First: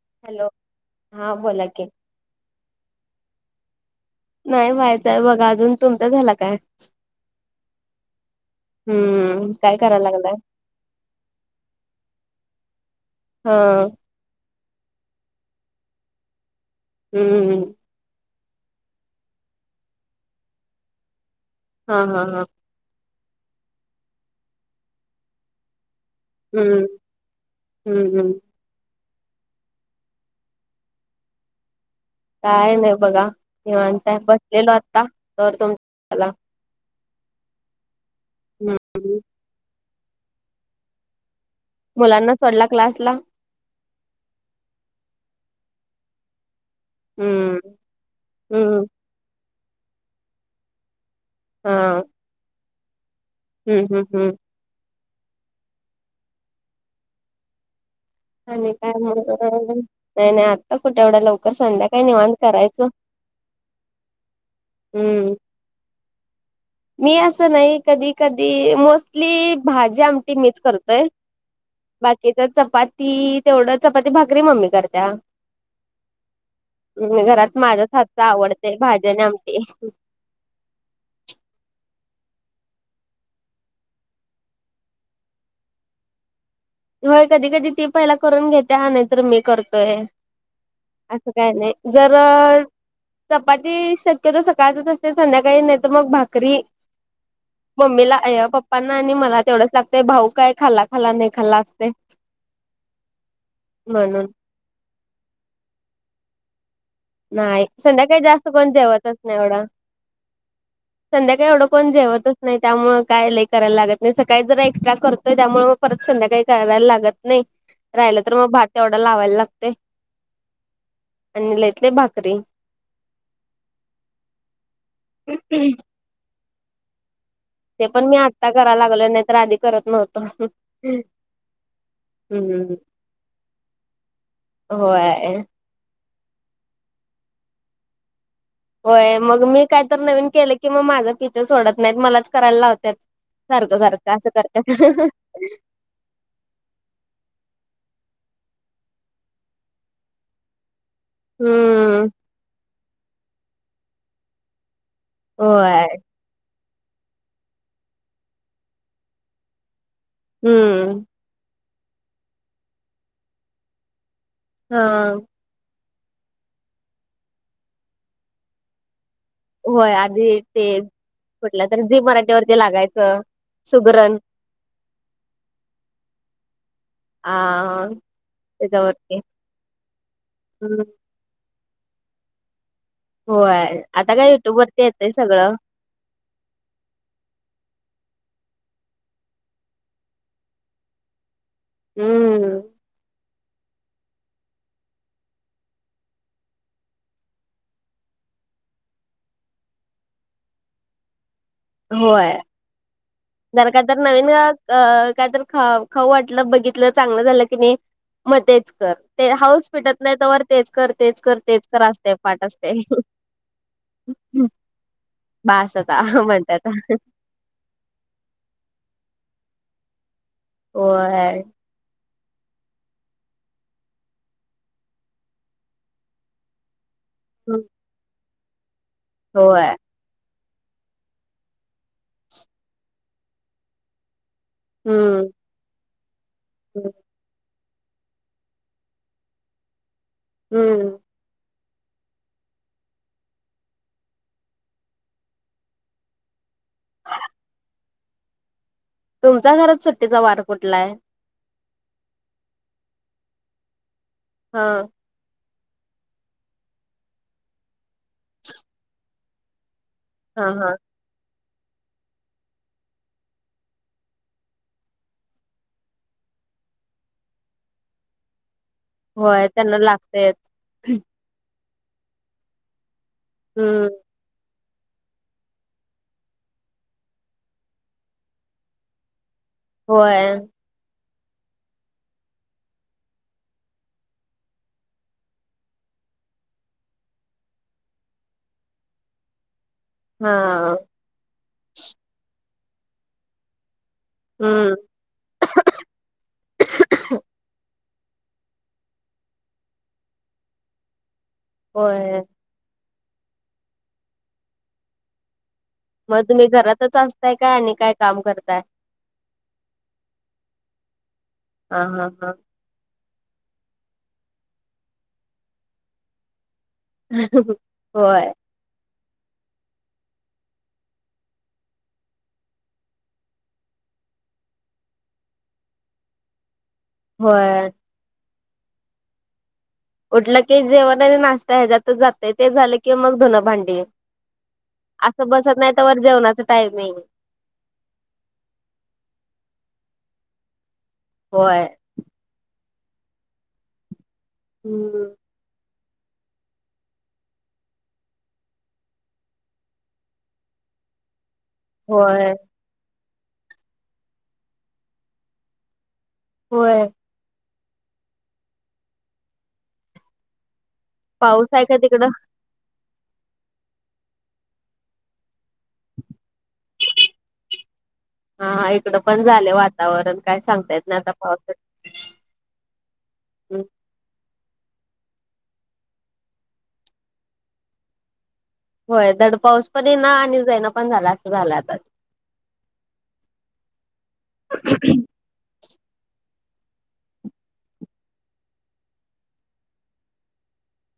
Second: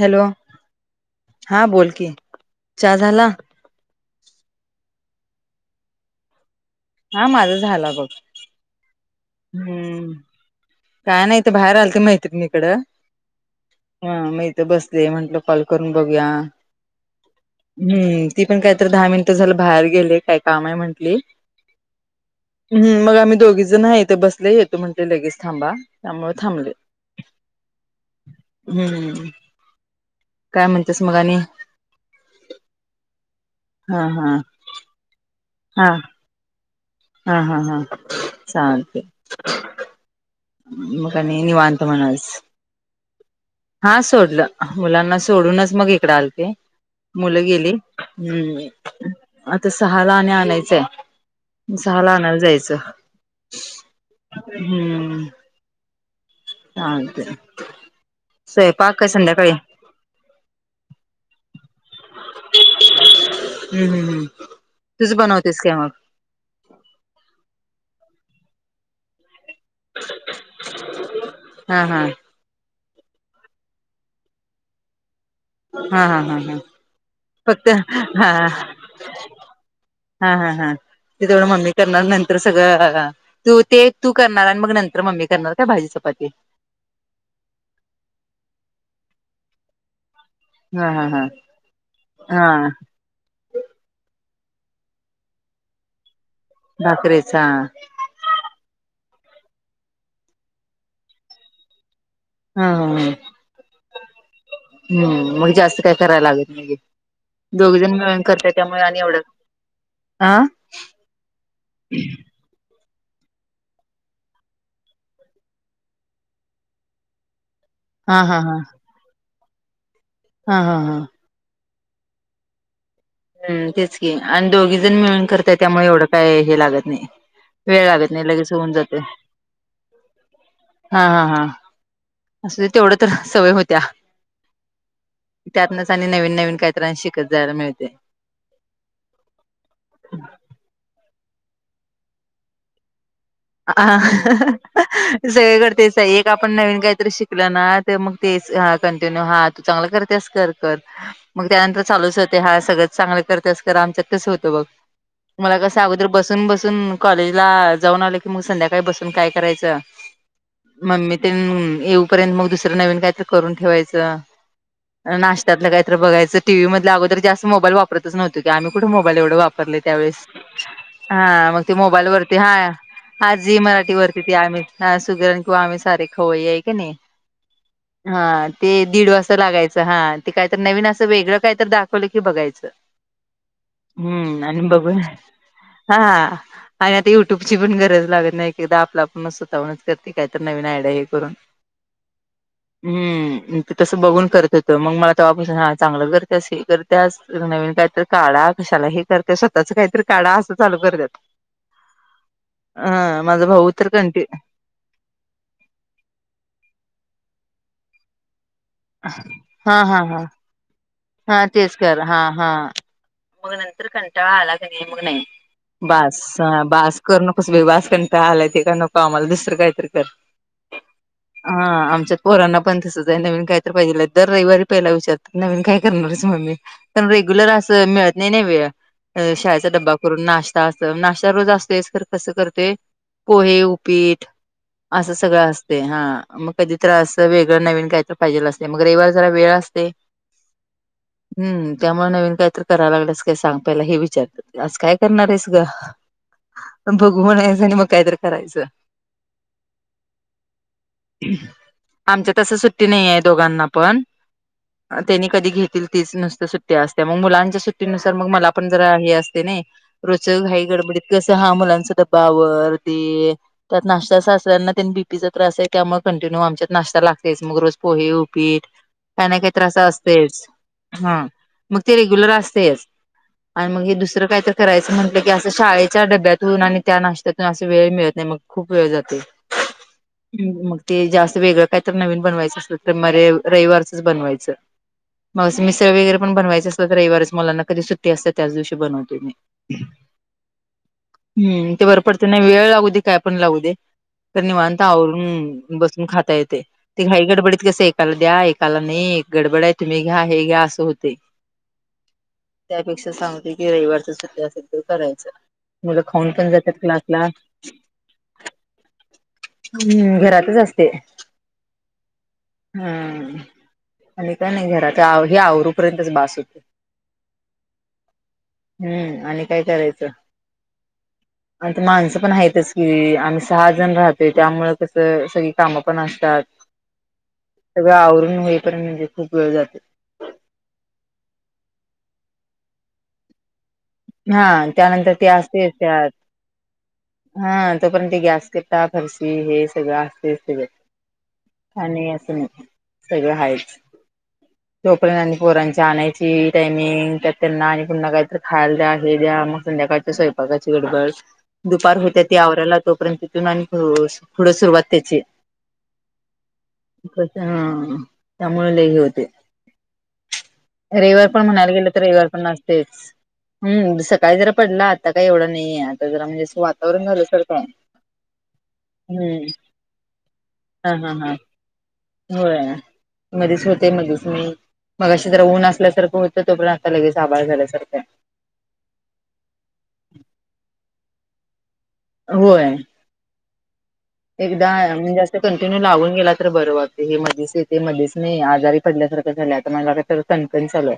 Hello! हा बोल की, चहा झाला? नाही व्हायचाय बघा अजून, तुमचा झाला काय? हा माझा झाला बघ. हम्म काय करायला हम्म, लागलाय काय नाही ते बाहेर आलते मैत्रिणीकडं हा ह, म इथ बसले म्हंटलं कॉल करून बघूया. हम्म हम्म, ती पण काहीतरी दहा मिनिटं झालं बाहेर गेलीय, काय काम आहे म्हंटली. हा हा हा हम्म, मग आम्ही दोघी जण आहे इथे बसले येतो म्हणते लगेच थांबा. त्यामुळे थांबलोय, हम्म हम्म हम्म हम्म. काय म्हणतेस मग आणि? काय नाही बघा हा निवांत आहे, हा बसलेलो आता तर हा तुमचा [unintelligible] आला. हा हा हा छान. हम्म का नाही निवांत म्हणाज मुलांना सोडला क्लासला हा सोडलं मुलांना सोडूनच मग इकड आलते. मुलं हम्म गेली हम्म हम् आता सहा ला आणि आणायचंय. हा सहाला आणायला जायचं. हम्म हम् हम्म. हम्म. अहा. आणि काय म्हण नाही नाही आत्ता कुठे एवढा लवकर संध्याकाय निवण करायचं.. हम्म हम् हम् तूच हम्म बनवतेस का मग. मी असं नाही कधी कधी मोस् ली भाजी आमटी मीच करतोय हा हा. बाकी. तर चपाती तेवढं चपाती भाकरी मम्मी करत्या. हा हा हा हा. ् घरात फक्त माझच हात हा आवडते भाज्या न आमट हा हा हा ते तेवढं मम्मी करणार नंतर सगळं तू ते तू करणार आणि मग नंतर मम्मी करणार का भाजी चपाती. होय कधी कधी ती पहिला करून घेते ह नाही तर मी करतोय. हा हा हा. असं काय नाही जर. हा चपाती शक्यतो सकाळचच असते संध्याकाळी नाही तर मग भाकरी. भाकरीच हा. ममीला अय्या. पप्पा ना आणि मला तेवढंच लागतय भाऊ काय खाल्ला खाल्ला नाही खाल्ला असते. हा हा. म्हणून. हम्म मग जास्त काय करायला लागत नाहीे नाही संध्याकाळी जास्त कोण जवतच नाही एवढं आ संध्याकाळी एवढं कोण जेवत नाही त्यामुळे काय लई करायला लागत नाही सकाळी जर एक्स्ट्रा करतोय त्यामुळे मग परत संध्याकाळी करायला लागत. नाही राहिलं हा तर हा मग हा. भात वढा लावायला लागते. हा हा हा. आणि लै ते लै भाकरी. हम् तेच की आणि दोघी जण मिळून करतय त्यामुळे एवढं काय हे लागत नाही. ते वेळ पण हवेत मी नाही आत्ता लगेच होऊन कराय जाते लागलोय नाही तर आधी करत नव्हतो. हा हा हा. अस हम्म तेवढ तर सवय होत्या. होय. त्यातनच आणि नवीन नवीन काहीतां शिकत जायला मिळते. होय मग मी काय तर नवीन केलं की मग माझं पीच्या सोडत नाहीत मलाच करायला लावतत. सारखं सारखं असं करत्यात. सगळे कदा तेच आहे एक आपण नवीन काहीतरी शिकल ना तर मग तेच कंटिन्यू हात तू चांगलं करतेस कर कर. मग त्यानंतर हम्म चालूच होते हा सगळंच चांगलं करतेस कर आमचत कसं होतं बघ. मला होय कसं अगोदर बसून बसून कॉलेजला जाऊन आलं की मग संध्याकाळी बसून काय करायचं. हम्म. मममी येऊपर्यंत मग दुसरं नवीन कायत करून ठेवायचं. हा नाशतलं काही तर बघायं टीवी मांदला अगोर जास्त मोबाईल वापतच नव्हत की आम्ही कुठ मोबाईल एवढं वापरतो. वापरले होय त्यावेळेस आधी ते हा मग ते मोबाईल वरती हा. का [unintelligible] आ जी मराठीवररती ती आम्ही सुगरण किंवा आम्ही सारे खवई आहे का नाही. हा हा. हा ते दीड वाजता लागायचं हा ते काय तर हम्म नवीन अस वेगळं काय तर दाखवलं की बघायचं. होय आता काय हम्म युट्यूब आणि वरती बघून येतय सगळं. हा आणि आता युट्यूबची पण गरज लागत नाही एकेकदा आपल्या आपुन स्वतःहून करते काही तर नवीन आयड्या हे करून हम्म. हम्म. ते तसं बघून करत होतं मग मला तवापासून हा चांगलं करतेस की कर त्या नवीन काहीतरी काढा कशाला हे करतेस स्वतःच काहीतरी काढा असं चालू करतात. होय. हा. माझा जर काय भाऊतर तर कंटी नवीन अ काय तर खा खाऊ वाटलं बघितलं चांगलं झालं की नाही म तेच. ते हाऊस हा फिटत हा नाही, हा तोवर वर तेच कर तेच कर हा तेच कर असतय हा पाठ हा असतय. मग नंतर कंटाळा आला कणी नाही मग नाही आता बास म्हणतात बास करु बस बई बास कंटाळा आलाय ते का नको आम्हाला दुसरं काहीतरी कर. होय. हा. आमच्यात पोरांना पण तसच आहे नवीन काही तर पाहिजेल. दर रविवारी पहिला विचारतात नवीन काय? करणार हायस मम्मी पण रेग्युलर अस मिळत नाही ना वेळ. होय शाळेचा डबा करून नाश्ता अस नाश्ता रोज असतयच खरं कसं करते पोहे, उपीट असं हम्म सगळं असतय. हा मग कधी तर अस वेग ग नवीन काहीतर पाहिजेल असतय. मग रविवार जरा वेळ असतय. हम्म. हम्म. त्यामुळे नवीन काय तरी कराल्यास काय सांग पहिला हे विचारतात. आज काय करणार आहेस ग? बघू म्हणायचं आणि मग काहीतरी करायचं. तुमच्या घरात सुट्टीचा वार कुठला हाय? आमच्या तस सुट्टी नाही आहे दोघांना पण? हा. त्यांनी कधी घे तील तीच नुसत्या सुट्ट्या असत्या मग मुलांच्या सुट्टी नुसार मग मला पण जरा हे असतेय ने रोजच्या हा घाई हा गडबडीत कसं हा मुलांचा डब्बा आवर दे त्यात नाश्ता सासऱ्यांना तेन बीपीचा त्रास आहे. त्यामुळे कंटिन्यू आमच्यात नाश्ता लागतयच मग रोज पोहे, उपीट काय नाही होय काही त्यांना तरी लागतयच. असतयच. मग ते रेग्युलर असतयच. हम्म, मग दुसरं काय तर करायचं म्हटलं की असं शाळेच्या डब्यातून आणि त्या नाशत्यातून असं वेळ मिळत नाही, मग खूप वेळ जातय. होय. हम्म. म ते जास्त वेगळं काही तर नवीन बनवायचं असेल तर मरे रविवारचंच बनवायचं. मग मिसळ वगैरे पण बनवायचे असल रविवारच मुलांना कधी सुट्टी असतय त्याच दिवशी बनवतो मी. हा. हम्म. ते बर पडतय ने वेळ लागू दे काय पण लागू दे. पण हम्म, निवांत आवरून बसून खाता येतय. ती घाई गडबडीत कस एकाला द्या एकाला नाही एक गडबड हाय. मी घ्या हे घ्या असं होतय. होय. त्यापेक्षा सांगते की रविवारचं सुधा असेल तर करायचं. मुलं मग खाऊन तुम्ही पण जातात घरातच क्लासला असताय काय आणि काय काम करताय? हम्म. घरातच असते. हां, हां, हां. हम्म आणि का नाही घरात. हे आवरू आवरु पर्यंतच बास होतय. होय. हम्म आणि काय करायचं? आणि इथ माणसं पण आहेतच की आम्ही सहा जण राह ते त्यामुळं कसं सगळी कामं पण असतात. होय. सगळं आवरून होईपर्यंत पण म्हणजे खूप वेळ जातय. उठलं की जेवण आणि नाश्ता हेज्यात जातय. ते झालं की मग धुण, भांडी. हा त्यानंतर ते असं बसत असते नाही तवर त्यात जेवणाचा टाईमींग. हा तोपर्यंत गॅसकट्टा फरशी हे सगळं असतंयच की बाई होय आणि असं नाही सगळं हायच हम्म, तोपर्यंत आणि पोरांच आणायची टाइमिंग तर त्यांना आणि पुन्हा काहीतरी खाय हे द्या मग संध्याकाळच्या स्वयपाकाची गडबड दुपार होत्या होय, ती आवराला तोपर्यंत उठून आणि पुढं सुरुवात त्याची होय. ह त्यामुळे लही होतय रविवार पण पाऊस आहे म्हणायला का गेले तर तिकडं? रविवार पण असतयच हम्म सकाळी जरा पडला आता काय एवढा नाहीये आता जरा म्हणजे वातावरण झालं सारख हाय हा इकडं पण झालं वातावरण काय सांगतायेत हा नाही आता हा हा पावसा होय मधीच होतंय मधीच नाही मगाशी जरा ऊन असल्यासारखं होतं तो पर्यंत आता लगेच आभाळ झाल्यासारखं होय दड पाऊस पण ये ना आणि जैना पण झाला असं झालं आता होय एकदा म्हणजे कंटिन्यू लावून गेला तर बरं वाते हे मध्येच येते मध्येेच नाही आजारी पडल्यासारखं झाल्या आता मला तर कणकण चालूय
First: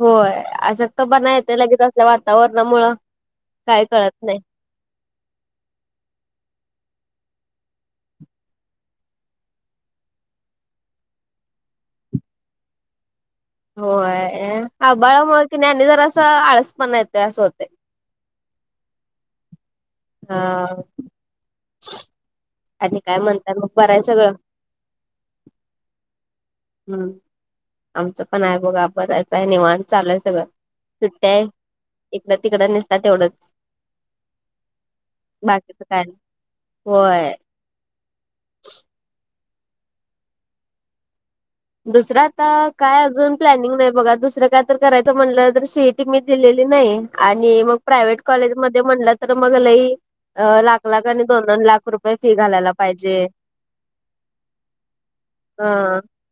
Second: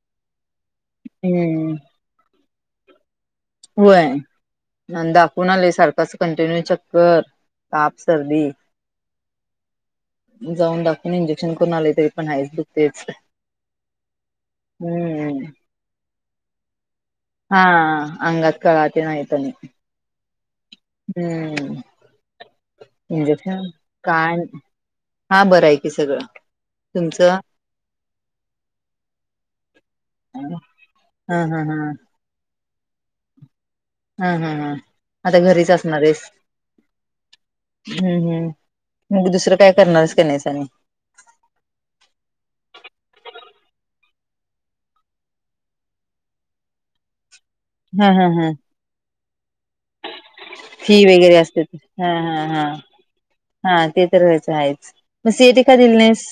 होय अशक्तपणा येतय लगेच असल्या वातावरणामुळं काही होय कळत नाही दाखवून आलय सारखंच कंटिन्यू चक्कर ताप सर्दी जाऊन दाखवून इंजेक्शन करून आले तरी पण आहेच दुखतयच होय ह आभाळामुळे कि आणि जर असं आळस पण येत असं होतंय हा अंगात कळा तेन आहेत आणि हा हम्म आणि काय म्हणताय मग इंजेक्शन बरं आहे सगळं? काय हा बरं आहे की सगळं हम्म तुमचं आमचं पण आहे बघा बरायचं आहे निवान चालूय सगळं हा सुट्ट्या हा आहे हा इकड तिकडं निस्ता तेवढंच हा, हा, हा आता घरीच बाकीचं असणार काय नाही. आहेस होय. हम्म ह मग दुसरं काय करणार आहेस का नाही आणि दुसरं आता काय अजून प्लॅनिंग नाही बघा दुसरं काय तर करायचं म्हटलं तर सीट ती मी दिलेली नाही आणि मग हा प्रायव्हेट हा हा कॉलेज मध्ये म्हणलं तर मग लई अ लाख, फी लाख आणि वगैरे दोन, असते दोन ती. लाख हा रुपये फी हा हा घालायला पाहिजे हा ते तर व्हायचं आहेच म सीएटी का दिली नाइस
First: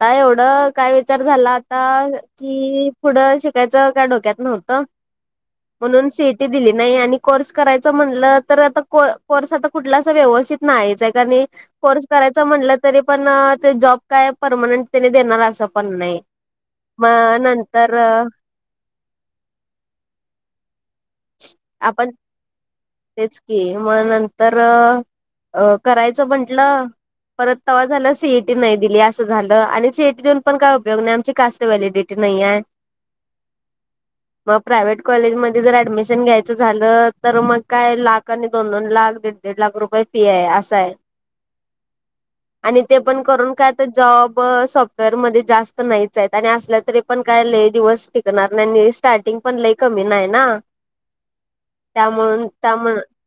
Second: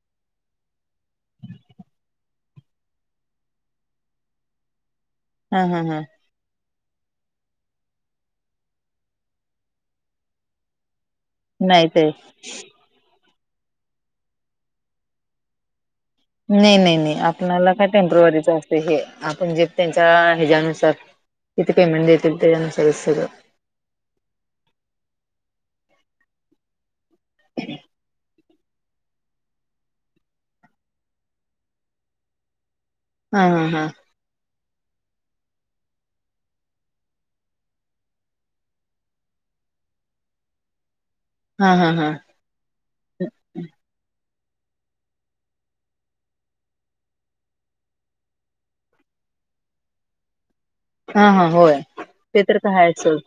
काय एवढं काय विचार झाला आता कि पुढं शिकायचं काय डोक्यात नव्हतं हा हा हा म्हणून सीट दिली नाही आणि कोर्स करायच म्हटलं तर आता कोर्स आता कुठला व्यवस्थित नाहीयचाय कारण नाही ते कोर्स करायचा म्हटलं तरी पण ते जॉब काय परमनंट तने देणार असं पण नाही नाही, नाही, नाही मग आपल्याला काय नंतर टेम्प्रवररीच असत हे आपण जे त्यांच्या ह्याच्यानुसार किती पेमेंट आपण देतील त्यानुसारच सगळं तेच की मग नंतर अ करायचं म्हंटलं परत तवा झाला सीए नाही दिली असं झालं आणि सीईटी देऊन पण काय उपयोग नाही आमची कास्ट व्हॅलिडिटी नाही आहे हा, ह, हा मग प्राय्हेट कॉलेमध्ये जर ऍडमिशन घ्याय च झालं तर मग काय लाख आणि दोन, दोन लाख दीड, दीड लाख रुपये फी आहे असा आहे हा, हा, हा आणि ते पण करून काय तर जॉब सॉफ्टवेअर मध्ये जास्त नाहीच आहेत आणि असल्या तरी पण काय ल दिवस टिकणार नाही स्टार्टिंग पण ल कमी नाही ना हा, हा होय ते त्यामुळे तर काय त्यामु हायच सोड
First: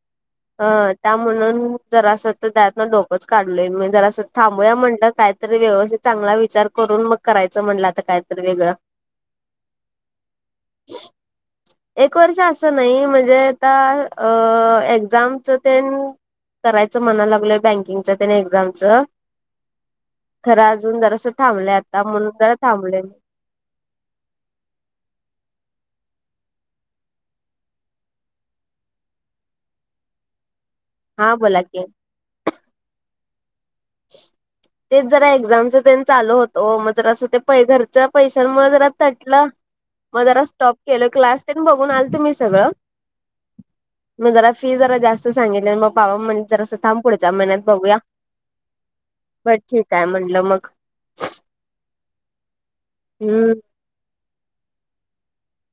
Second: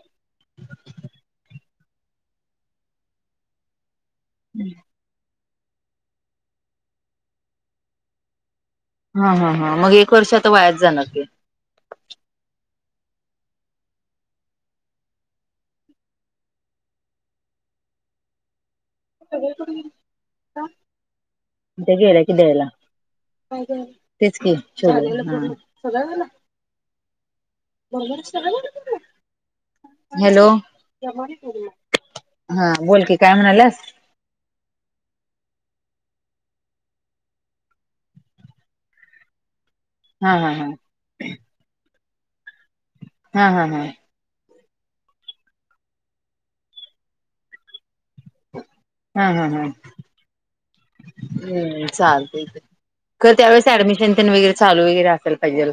अ त्या म्हणून जरा असं तर त्यातनं डोकंच काढलय म्हण जरा अस. थांबूया म्हणल कायतरी व्यवस्त चांगला विचार करून मग करायचं म्हणलं आता कायतरी वेगळं. हा हा हा मग एक वर्ष आता वायाच जाणर की. एक वर्ष असं नाही म्हणजे आता अ एक्झामच तेन. करायचं म्हणाला लागलोय बँकिंगच त्या एक्झामचं. खरं अजून जरा अस थांबलं ते आता गेल्या म्हणून की जरा द्यायला थांबलेय. तेच की. हॅलो. हा बोला की हा बोलकी काय म्हणाल्यास. [inaudible] तेच जरा एक्झामच तेन चालू होतो वो मग जर असं ते पै घरच्या पैशां म जरा तटलं. मग हा जरा हा स्टॉप हा केल क्लास तेन बघून आलतो मी सगळं. हा हम हा. मग जरा फी जरा जास्त सांगितली मग बाबा म्ह जरास थब पुढच्या महिन्यात बघूया. हा हा बर ठीक आहे म्हणलं मग चालतंय की. खरं हम्म त्यावेळेस ऍडमिशन तेन वगैरे चालू वगैरे असेल पाहिजेल.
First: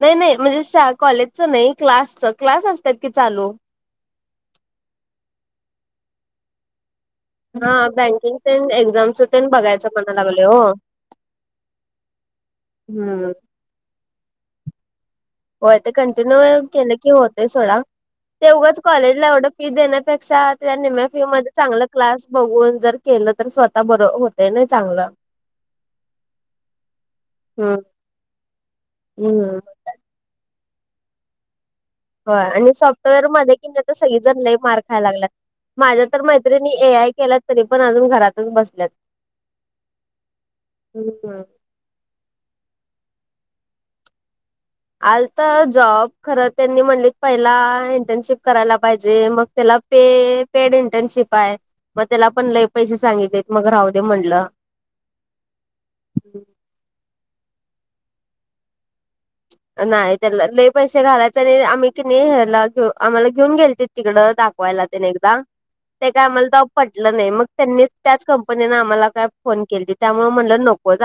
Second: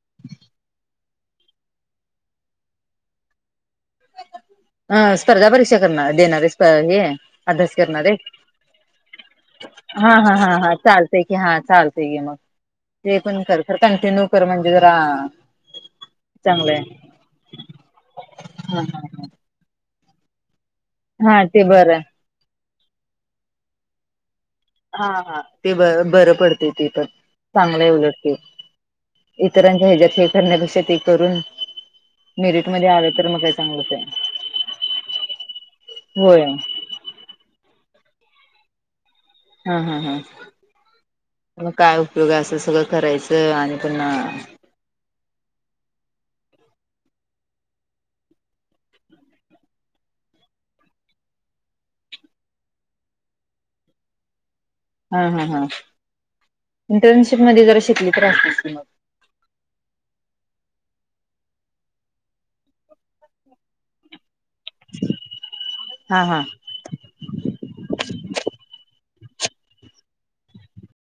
नाही नाही म्हणजे श कॉलेजचं नाही क्लासच क्लास असतात की चालू. ह स्पर्धा परीक्षा करणार देणारे प हे. हा अभ्यास करणारे बँकिंग तेन एक्झामच तेन बघायचं हा म्हणा हा लागलोय हा ओ. हा चालतंय की हा चालतय क मग. ते हम्म. पण खर कंटिन्यू कर म्हणजे जरा. हो ते कंटिन्यू चांगलंय केलं की होतय सथोडा ते उगाच हा हा कॉलेजला एवढं. फी देण्यापेक्षा त्या निम्या फी हा मध्ये ते चांगल बरं. क्लास. बघून जर केलं तर स्वतः बर होत नाय. हा हा ते बर बरं पडते ते पण हम्म. चांगलं उलटते. हम्म इतरांच्या हिच्यात हे करण्यापेक्ष ते करून. हो मेरिट आणि मध्ये आलं सॉफ्टवेअर तर मग काय मध्ये कि चांगलंच तर आहे. सगळे जण लय मार् खाय लागलात. माझ्या तर होय मैत्रिणी ए आय केला तरी पण अजून घरातच बसल्यात. हा हा हा. हम्म. मग काय उपयोग असं सगळं करायचं आणि पणा. आलता जॉब खरं त्यांनी म्हणली पहिला इंटर्नशिप करायला पाहिजे मग त्याला. पे पेड इंटर्नशिप आहे मग त्याला पण ल पैसे सांगितलेेत मग राहू दे म्हणलं. हा हा हा इंटर्नशिप मध्ये जरा शिकली तर असतीस की ती मग. नाही त्याला लय पैसे घालायच आणि आम्ही की नाही ह्याला घेऊ आम्हाला घेऊन गेलतीत तिकडं दा यला तेन एकदा ते हा काय हा. आम्हाला तवा. पटलं नाही मग त्यांनी त्याच कंपनीने आम्हाला काय फोन केलतीत त्यामुळे म्हटल नकोच.